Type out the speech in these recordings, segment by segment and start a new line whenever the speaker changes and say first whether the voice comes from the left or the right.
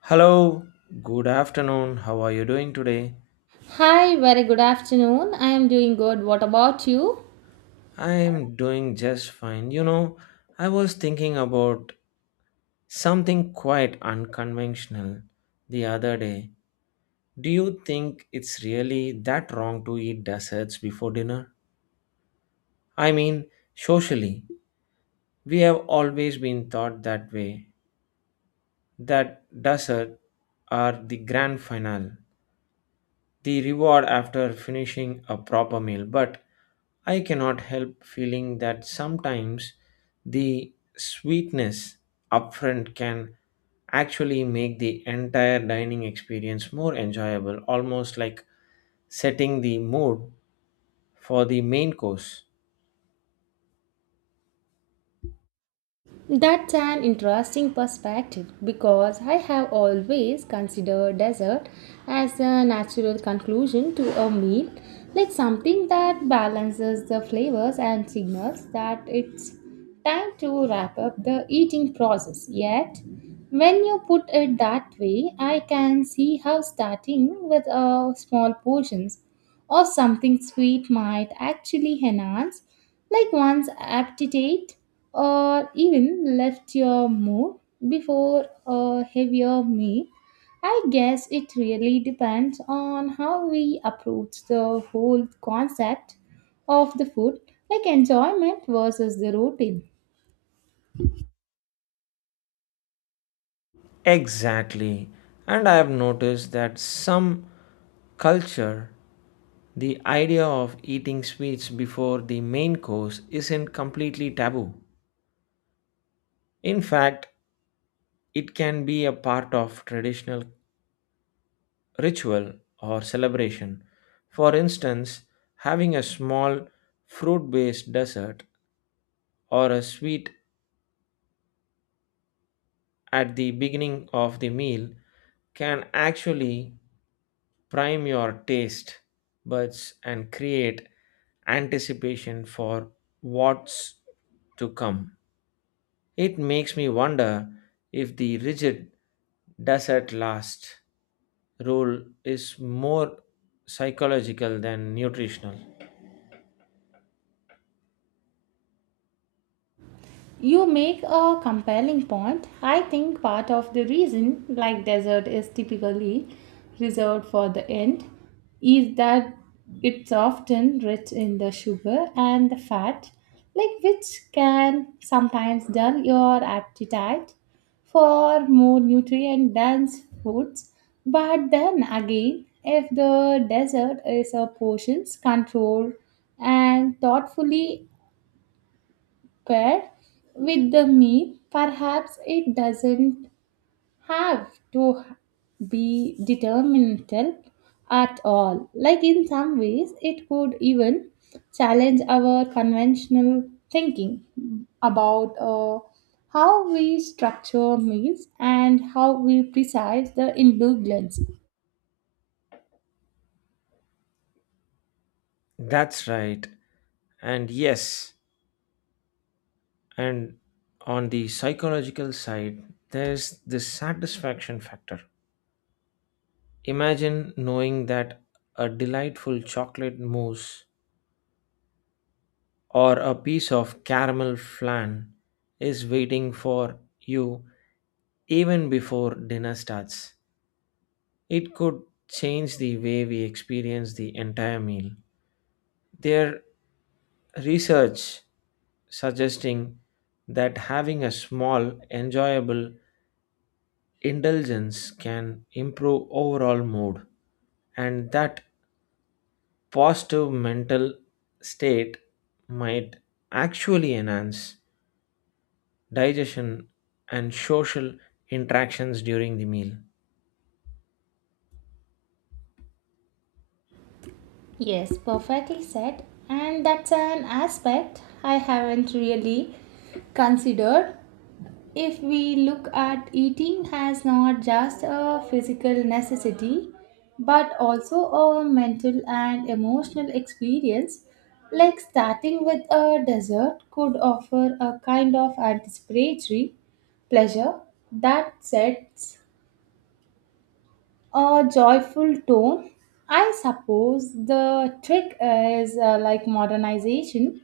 left: Hello, good afternoon. How are you doing today?
right: Hi, very good afternoon. I am doing good. What about you?
left: I'm doing just fine. You know, I was thinking about something quite unconventional the other day. Do you think it's really that wrong to eat desserts before dinner? I mean, socially, we have always been taught that way, that desserts are the grand finale, the reward after finishing a proper meal, but I cannot help feeling that sometimes the sweetness upfront can actually make the entire dining experience more enjoyable, almost like setting the mood for the main course.
right: That's an interesting perspective because I have always considered dessert as a natural conclusion to a meal, like something that balances the flavors and signals that it's time to wrap up the eating process. Yet, when you put it that way, I can see how starting with small portions or something sweet might actually enhance, like one's appetite or even lift your mood before a heavier meal. I guess it really depends on how we approach the whole concept of the food, like enjoyment versus the routine.
left: Exactly. And I have noticed that some culture, the idea of eating sweets before the main course isn't completely taboo. In fact, it can be a part of traditional ritual or celebration. For instance, having a small fruit based dessert or a sweet at the beginning of the meal can actually prime your taste buds and create anticipation for what's to come. It makes me wonder if the rigid dessert lasts role is more psychological than nutritional.
right: You make a compelling point. I think part of the reason, like dessert is typically reserved for the end, is that it's often rich in the sugar and the fat, like which can sometimes dull your appetite for more nutrient dense foods. But then again, if the dessert is a portions controlled and thoughtfully paired with the meal, perhaps it doesn't have to be determinant at all. Like in some ways, it could even challenge our conventional thinking about how we structure meals and how we precise the ingredients.
left: That's right. And yes, and on the psychological side, there's this satisfaction factor. Imagine knowing that a delightful chocolate mousse or a piece of caramel flan is waiting for you even before dinner starts. It could change the way we experience the entire meal. Their research suggesting that having a small, enjoyable indulgence can improve overall mood, and that positive mental state might actually enhance digestion and social interactions during the meal.
right: Yes, perfectly said. And that's an aspect I haven't really considered. If we look at eating as not just a physical necessity but also a mental and emotional experience, like starting with a dessert could offer a kind of anticipatory pleasure that sets a joyful tone. I suppose the trick is like modernization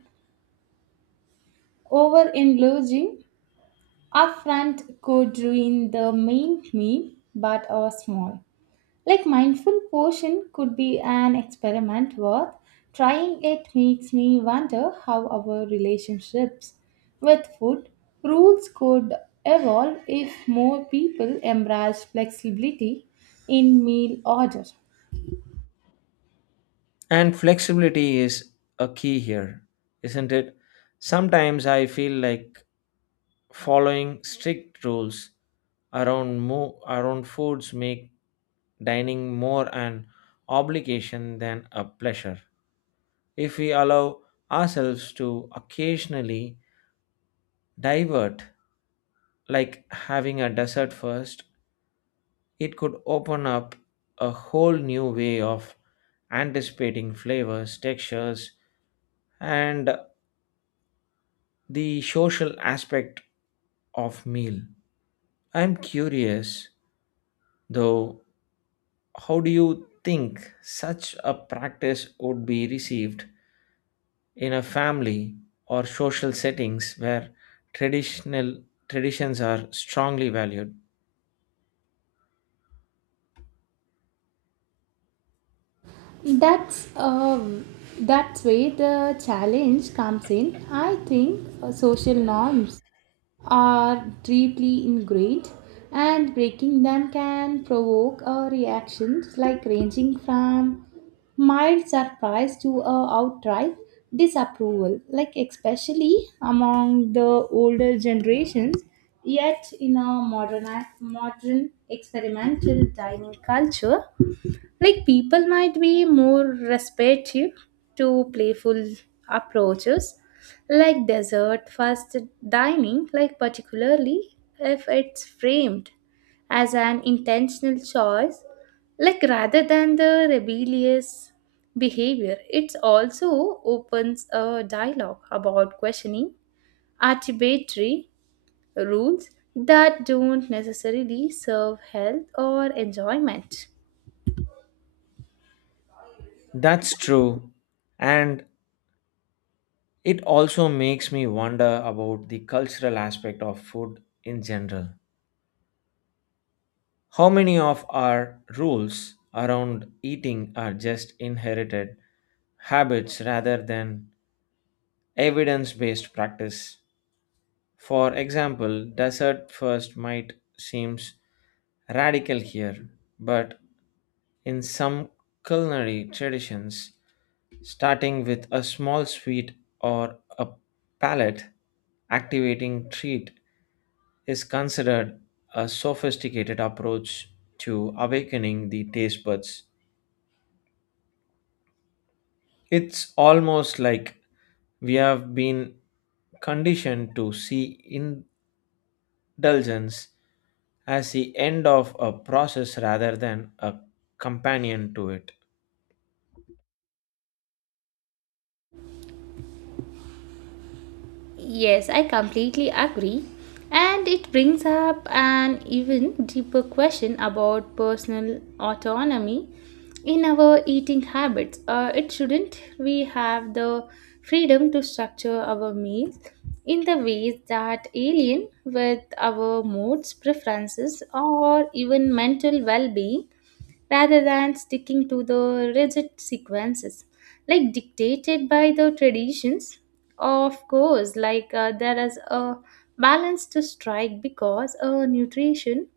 right: over indulging upfront could ruin the main meal, but a small, like mindful portion could be an experiment worth trying. It makes me wonder how our relationships with food rules could evolve if more people embrace flexibility in meal order.
left: And flexibility is a key here, isn't it? Sometimes I feel like following strict rules around around foods make dining more an obligation than a pleasure. If we allow ourselves to occasionally divert, like having a dessert first, it could open up a whole new way of anticipating flavors, textures, and the social aspect of meal. I'm curious though, how do you think such a practice would be received in a family or social settings where traditional traditions are strongly valued?
right: That's um, that's where the challenge comes in. I think social norms are deeply ingrained and breaking them can provoke a reaction like ranging from mild surprise to a outright disapproval, like especially among the older generations. Yet in a modern modern experimental dining culture, like people might be more receptive to playful approaches like dessert first dining, like particularly if it's framed as an intentional choice, like rather than the rebellious behavior. It also opens a dialogue about questioning arbitrary rules that don't necessarily serve health or enjoyment.
left: That's true. And it also makes me wonder about the cultural aspect of food in general. How many of our rules around eating are just inherited habits rather than evidence based practice? For example, desert first might seems radical here, but in some culinary traditions, starting with a small sweet or a palate activating treat is considered a sophisticated approach to awakening the taste buds. It's almost like we have been conditioned to see indulgence as the end of a process rather than a companion to it.
right: Yes, I completely agree. And it brings up an even deeper question about personal autonomy in our eating habits. It shouldn't we have the freedom to structure our meals in the ways that align with our moods, preferences, or even mental well being rather than sticking to the rigid sequences, like dictated by the traditions. Of course, like there is a balance to strike because nutrition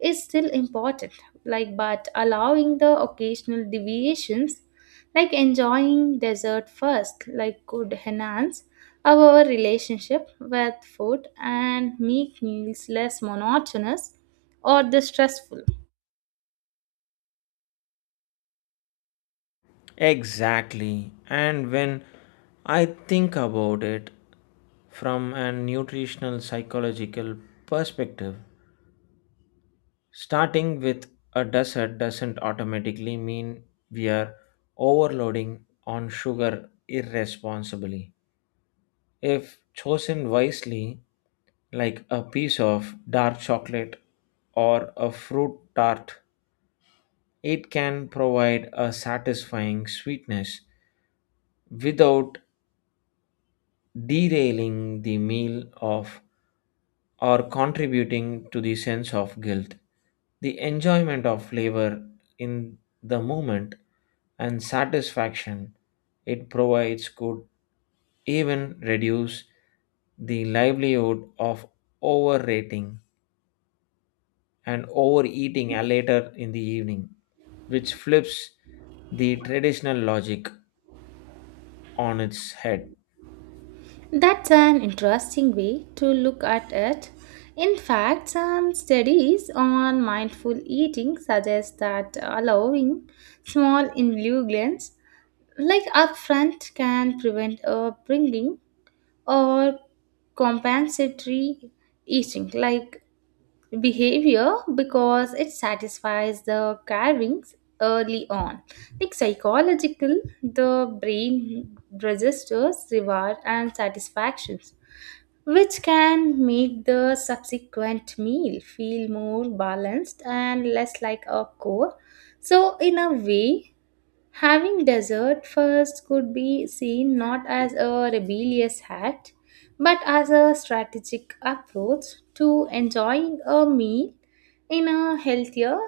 right: is still important, like but allowing the occasional deviations, like enjoying dessert first, like could enhance our relationship with food and make meals less monotonous or the stressful.
left: Exactly. And when I think about it from a nutritional psychological perspective, starting with a dessert doesn't automatically mean we are overloading on sugar irresponsibly. If chosen wisely, like a piece of dark chocolate or a fruit tart, it can provide a satisfying sweetness without derailing the meal of or contributing to the sense of guilt. The enjoyment of flavor in the moment and satisfaction it provides could even reduce the livelihood of overrating and overeating later in the evening, which flips the traditional logic on its head.
right: That's an interesting way to look at it. In fact, some studies on mindful eating suggest that allowing small indulgences like upfront can prevent upbringing or compensatory eating like behavior because it satisfies the cravings early on. Like psychological, the brain registers reward and satisfactions which can make the subsequent meal feel more balanced and less like a chore. So, in a way, having dessert first could be seen not as a rebellious act but as a strategic approach to enjoying a meal in a healthier,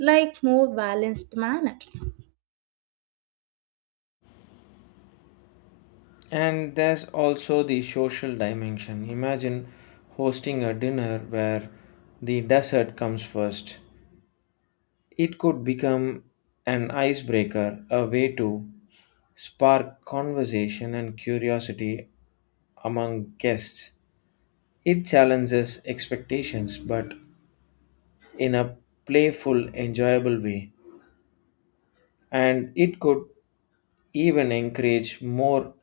right: like more balanced manner.
left: And there's also the social dimension. Imagine hosting a dinner where the dessert comes first. It could become an icebreaker, a way to spark conversation and curiosity among guests. It challenges expectations, but in a playful, enjoyable way. And it could even encourage more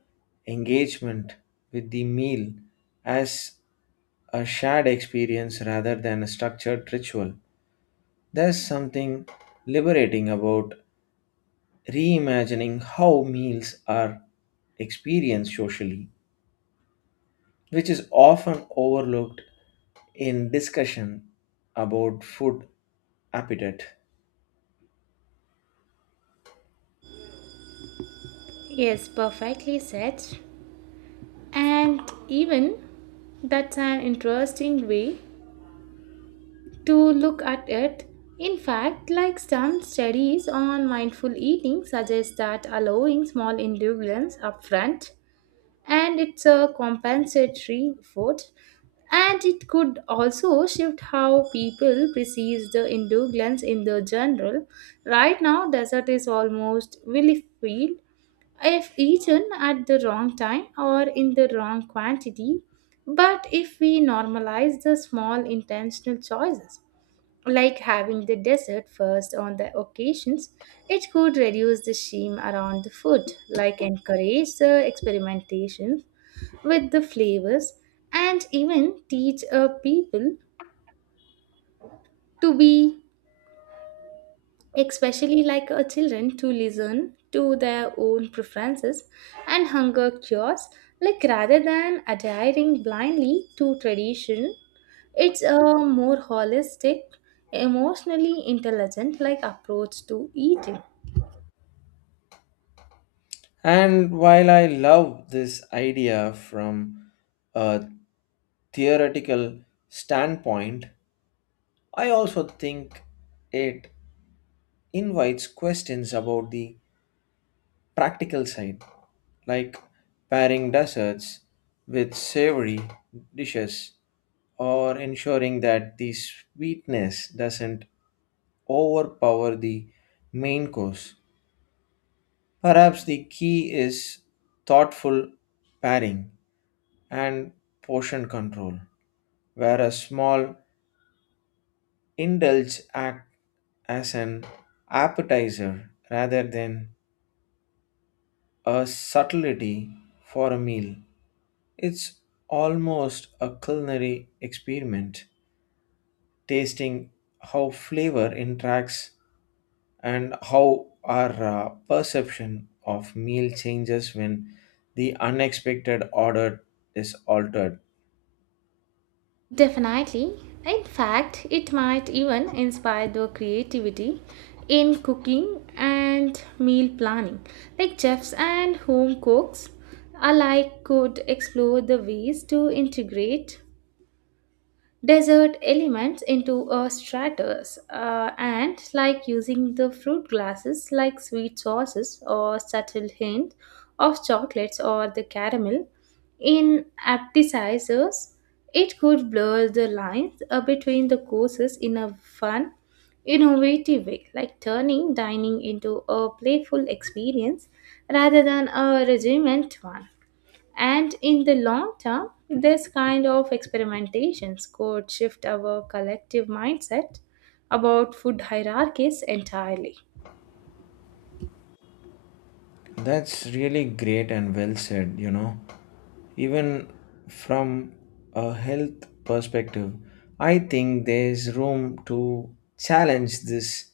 left: engagement with the meal as a shared experience rather than a structured ritual. There's something liberating about reimagining how meals are experienced socially, which is often overlooked in discussion about food appetite.
right: Yes, perfectly said. And even that's an interesting way to look at it. In fact, like some studies on mindful eating suggest that allowing small indulgence upfront and it's a compensatory effort and it could also shift how people perceive the indulgence in the general. Right now, dessert is almost willy free if eaten at the wrong time or in the wrong quantity. But if we normalize the small intentional choices, like having the dessert first on the occasions, it could reduce the shame around the food, like encourage the experimentation with the flavors, and even teach people to be especially like a children to listen to their own preferences and hunger cures, like rather than adhering blindly to tradition. It's a more holistic emotionally intelligent like approach to eating.
left: And while I love this idea from a theoretical standpoint, I also think it invites questions about the practical side, like pairing desserts with savory dishes or ensuring that the sweetness doesn't overpower the main course. Perhaps the key is thoughtful pairing and portion control, where a small indulge act as an appetizer rather than a subtlety for a meal. It's almost a culinary experiment, tasting how flavor interacts and how our perception of meal changes when the unexpected order is altered.
right: Definitely. In fact, it might even inspire the creativity in cooking and meal planning. Like chefs and home cooks alike could explore the ways to integrate desert elements into a stratus, and like using the fruit glasses like sweet sauces or subtle hint of chocolates or the caramel in appetizers. It could blur the lines between the courses in a fun innovative way, like turning dining into a playful experience rather than a regiment one. And in the long term, this kind of experimentations could shift our collective mindset about food hierarchies entirely.
left: That's really great and well said, you know. Even from a health perspective, I think there's room to challenge this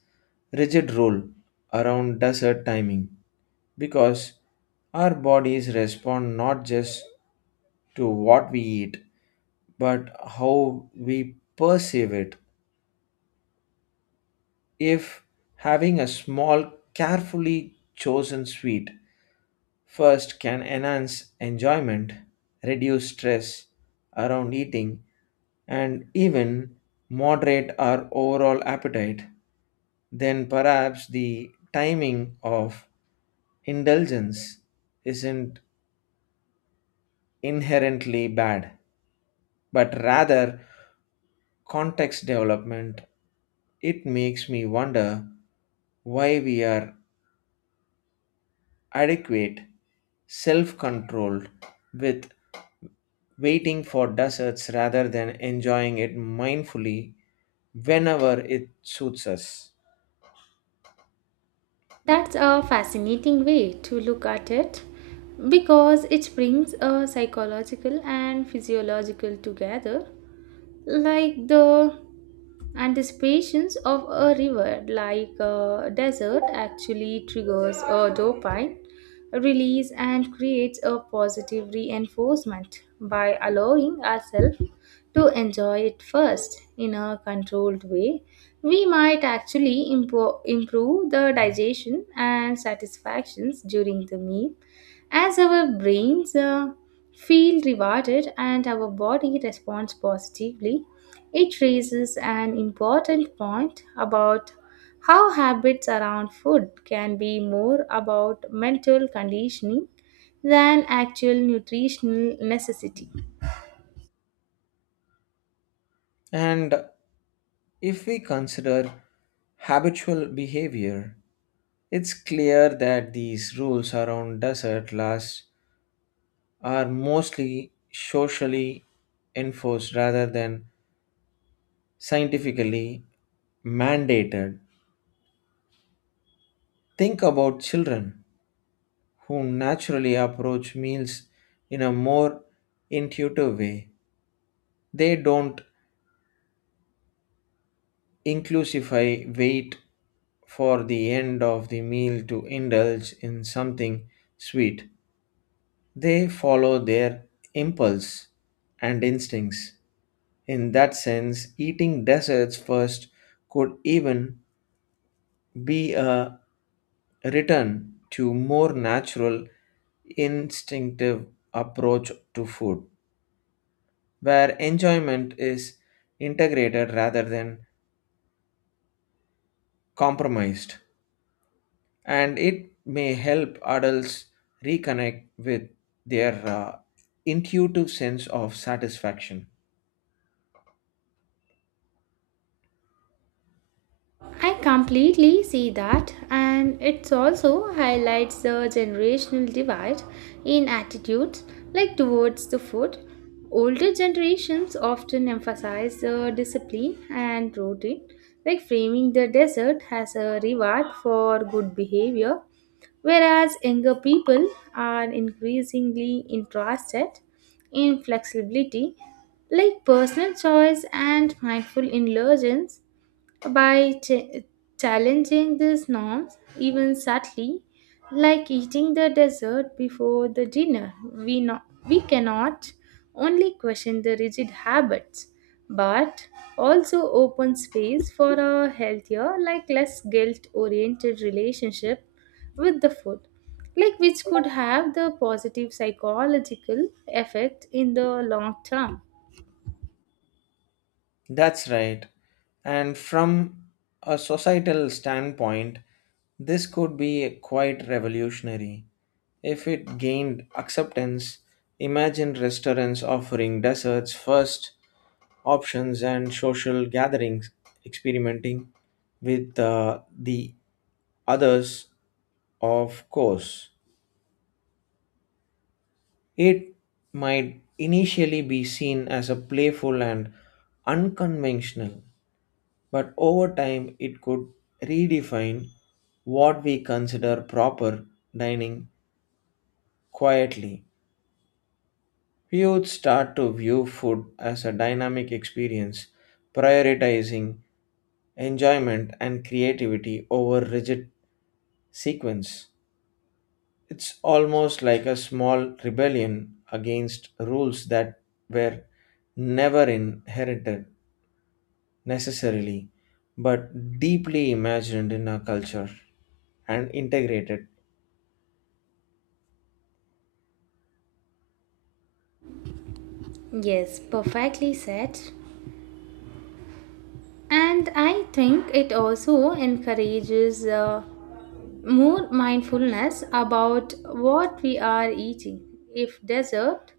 left: rigid rule around dessert timing, because our bodies respond not just to what we eat, but how we perceive it. If having a small, carefully chosen sweet first can enhance enjoyment, reduce stress around eating, and even moderate our overall appetite, then perhaps the timing of indulgence isn't inherently bad, but rather context development. It makes me wonder why we are adequate, self controlled, with waiting for deserts rather than enjoying it mindfully whenever it suits us.
right: That's a fascinating way to look at it because it brings a psychological and physiological together, like the anticipations of a reward like a desert actually triggers a dopamine release and creates a positive reinforcement. By allowing ourselves to enjoy it first in a controlled way, we might actually improve the digestion and satisfactions during the meal as our brains feel rewarded and our body responds positively. It raises an important point about how habits around food can be more about mental conditioning than actual nutritional necessity.
left: And if we consider habitual behavior, it's clear that these rules around desert lasts are mostly socially enforced rather than scientifically mandated. Think about children who naturally approach meals in a more intuitive way. They don't inclusify wait for the end of the meal to indulge in something sweet. They follow their impulse and instincts. In that sense, eating desserts first could even be a return to more natural instinctive approach to food, where enjoyment is integrated rather than compromised. And it may help adults reconnect with their intuitive sense of satisfaction.
right: I completely see that, and it also highlights the generational divide in attitudes, like towards the food. Older generations often emphasize the discipline and routine, like framing the desert as a reward for good behavior, whereas younger people are increasingly interested in flexibility, like personal choice and mindful indulgence. By challenging these norms, even subtly, like eating the dessert before the dinner, we cannot only question the rigid habits, but also open space for a healthier, like less guilt oriented relationship with the food, like which could have the positive psychological effect in the long term.
left: That's right. And from a societal standpoint, this could be quite revolutionary if it gained acceptance. Imagine restaurants offering desserts first options and social gatherings, experimenting with the others, of course. It might initially be seen as a playful and unconventional, but over time it could redefine what we consider proper dining quietly. We would start to view food as a dynamic experience, prioritizing enjoyment and creativity over rigid sequence. It's almost like a small rebellion against rules that were never inherited necessarily, but deeply imagined in our culture and integrated.
right: Yes, perfectly said. And I think it also encourages more mindfulness about what we are eating. If dessert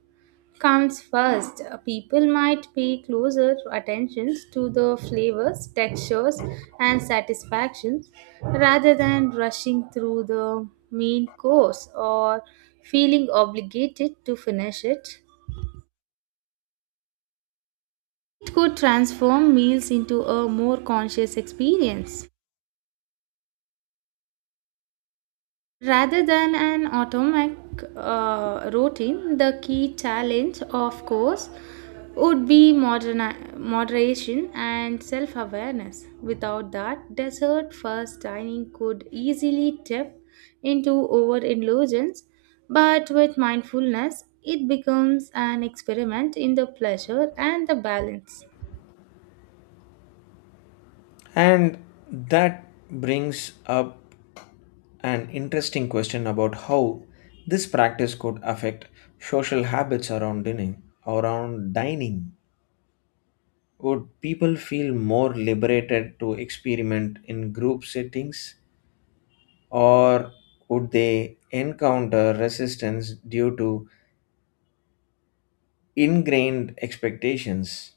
right: comes first, people might pay closer attention to the flavors, textures, and satisfactions rather than rushing through the main course or feeling obligated to finish it. It could transform meals into a more conscious experience rather than an automatic routine. The key challenge, of course, would be moderation and self awareness. Without that, dessert first dining could easily tip into overindulgence, but with mindfulness, it becomes an experiment in the pleasure and the balance.
left: And that brings up an interesting question about how this practice could affect social habits around dining. Around dining, would people feel more liberated to experiment in group settings? Or would they encounter resistance due to ingrained expectations?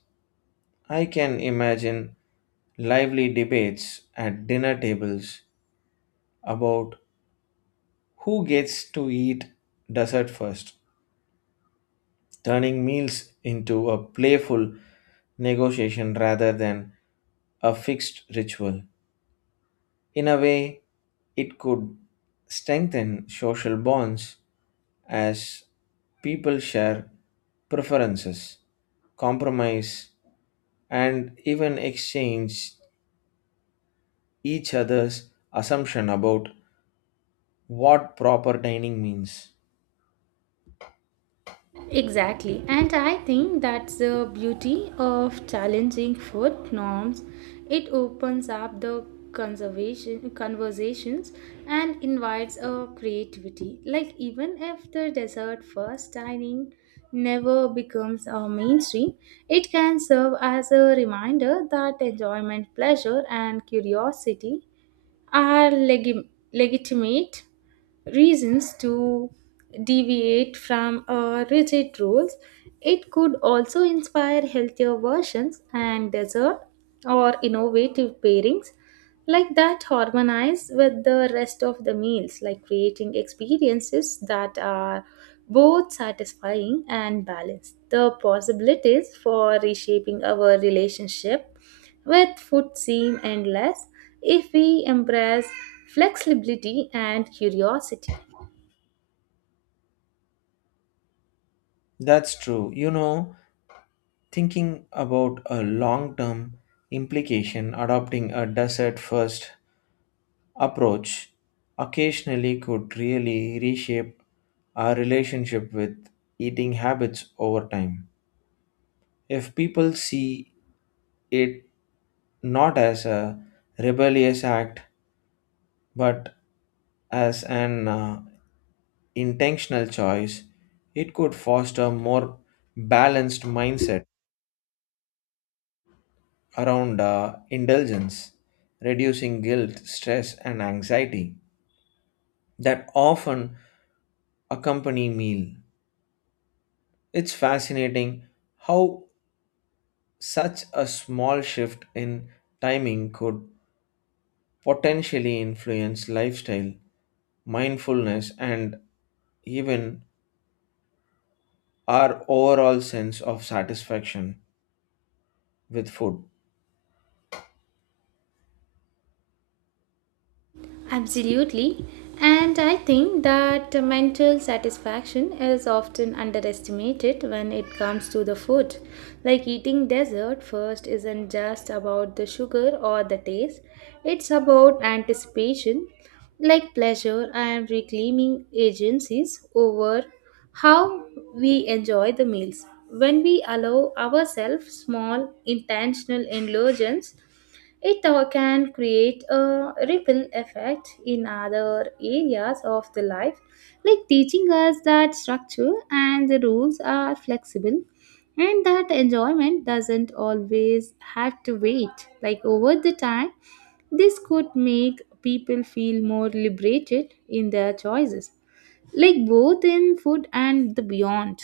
left: I can imagine lively debates at dinner tables about who gets to eat dessert first, turning meals into a playful negotiation rather than a fixed ritual. In a way, it could strengthen social bonds as people share preferences, compromise, and even exchange each other's assumption about what proper dining means.
right: Exactly, and I think that's the beauty of challenging food norms. It opens up the conservation conversations and invites a creativity. Like even if the dessert first dining never becomes a mainstream, it can serve as a reminder that enjoyment, pleasure, and curiosity are legitimate reasons to deviate from rigid rules. It could also inspire healthier versions and dessert or innovative pairings like that harmonize with the rest of the meals, like creating experiences that are both satisfying and balanced. The possibilities for reshaping our relationship with food seem endless if we embrace flexibility and curiosity.
left: That's true. You know, thinking about a long term implication, adopting a dessert first approach occasionally could really reshape our relationship with eating habits over time. If people see it not as a rebellious act but as an intentional choice, it could foster more balanced mindset around indulgence, reducing guilt, stress, and anxiety that often accompany meal. It's fascinating how such a small shift in timing could potentially influence lifestyle, mindfulness, and even our overall sense of satisfaction with food.
right: Absolutely. And I think that mental satisfaction is often underestimated when it comes to the food. Like eating dessert first isn't just about the sugar or the taste, it's about anticipation, like pleasure and reclaiming agencies over how we enjoy the meals. When we allow ourselves small intentional indulgence, it can create a ripple effect in other areas of the life, like teaching us that structure and the rules are flexible and that enjoyment doesn't always have to wait. Like over the time, this could make people feel more liberated in their choices, like both in food and the beyond.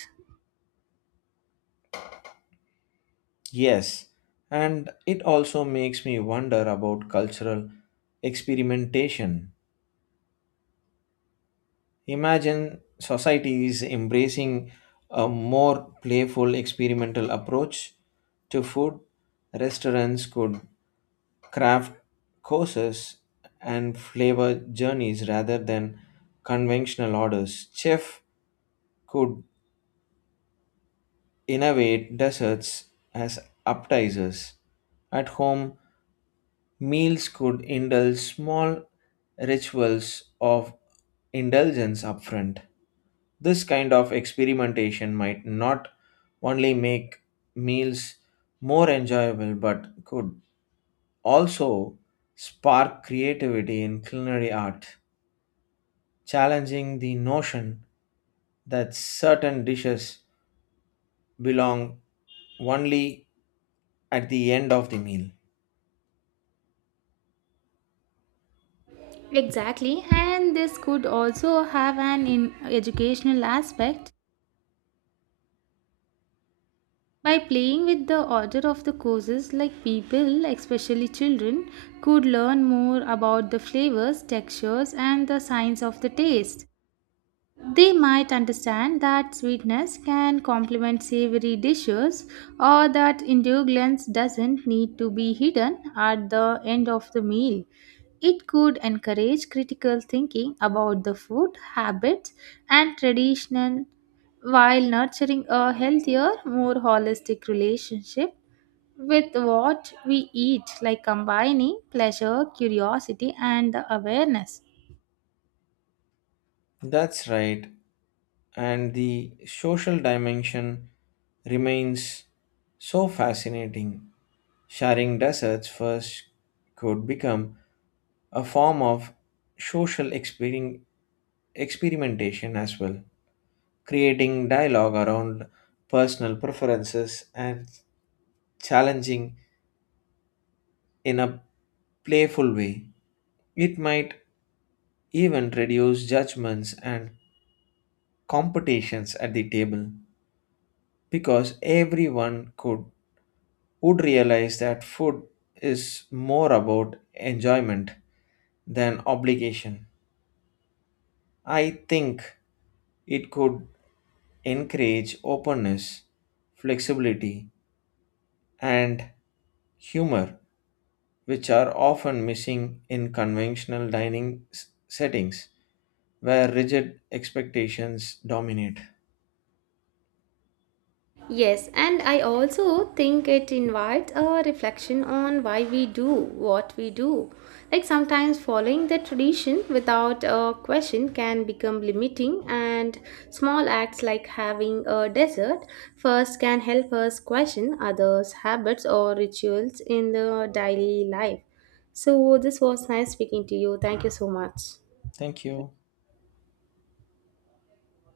left: Yes, and it also makes me wonder about cultural experimentation. Imagine societies embracing a more playful experimental approach to food. Restaurants could craft courses and flavor journeys rather than conventional orders. Chef could innovate desserts as appetizers. At home, meals could indulge small rituals of indulgence upfront. This kind of experimentation might not only make meals more enjoyable but could also spark creativity in culinary art, challenging the notion that certain dishes belong only at the end of the meal.
right: Exactly, and this could also have an educational aspect. By playing with the order of the courses, like people, especially children, could learn more about the flavors, textures, and the science of the taste. They might understand that sweetness can complement savory dishes or that indulgence doesn't need to be hidden at the end of the meal. It could encourage critical thinking about the food, habits, and tradition while nurturing a healthier, more holistic relationship with what we eat, like combining pleasure, curiosity, and the awareness.
left: That's right, and the social dimension remains so fascinating. Sharing desserts first could become a form of social experin- experimentation as well, creating dialogue around personal preferences and challenging in a playful way. It might even reduce judgments and competitions at the table because everyone could would realize that food is more about enjoyment than obligation. I think it could encourage openness, flexibility, and humor, which are often missing in conventional s- settings where rigid expectations dominate.
right: Yes, and I also think it invites a reflection on why we do what we do. Like sometimes following the tradition without a question can become limiting, and small acts like having a dessert first can help us question others' habits or rituals in the daily life. So, this was nice speaking to you. Thank you so much.
left: Thank you.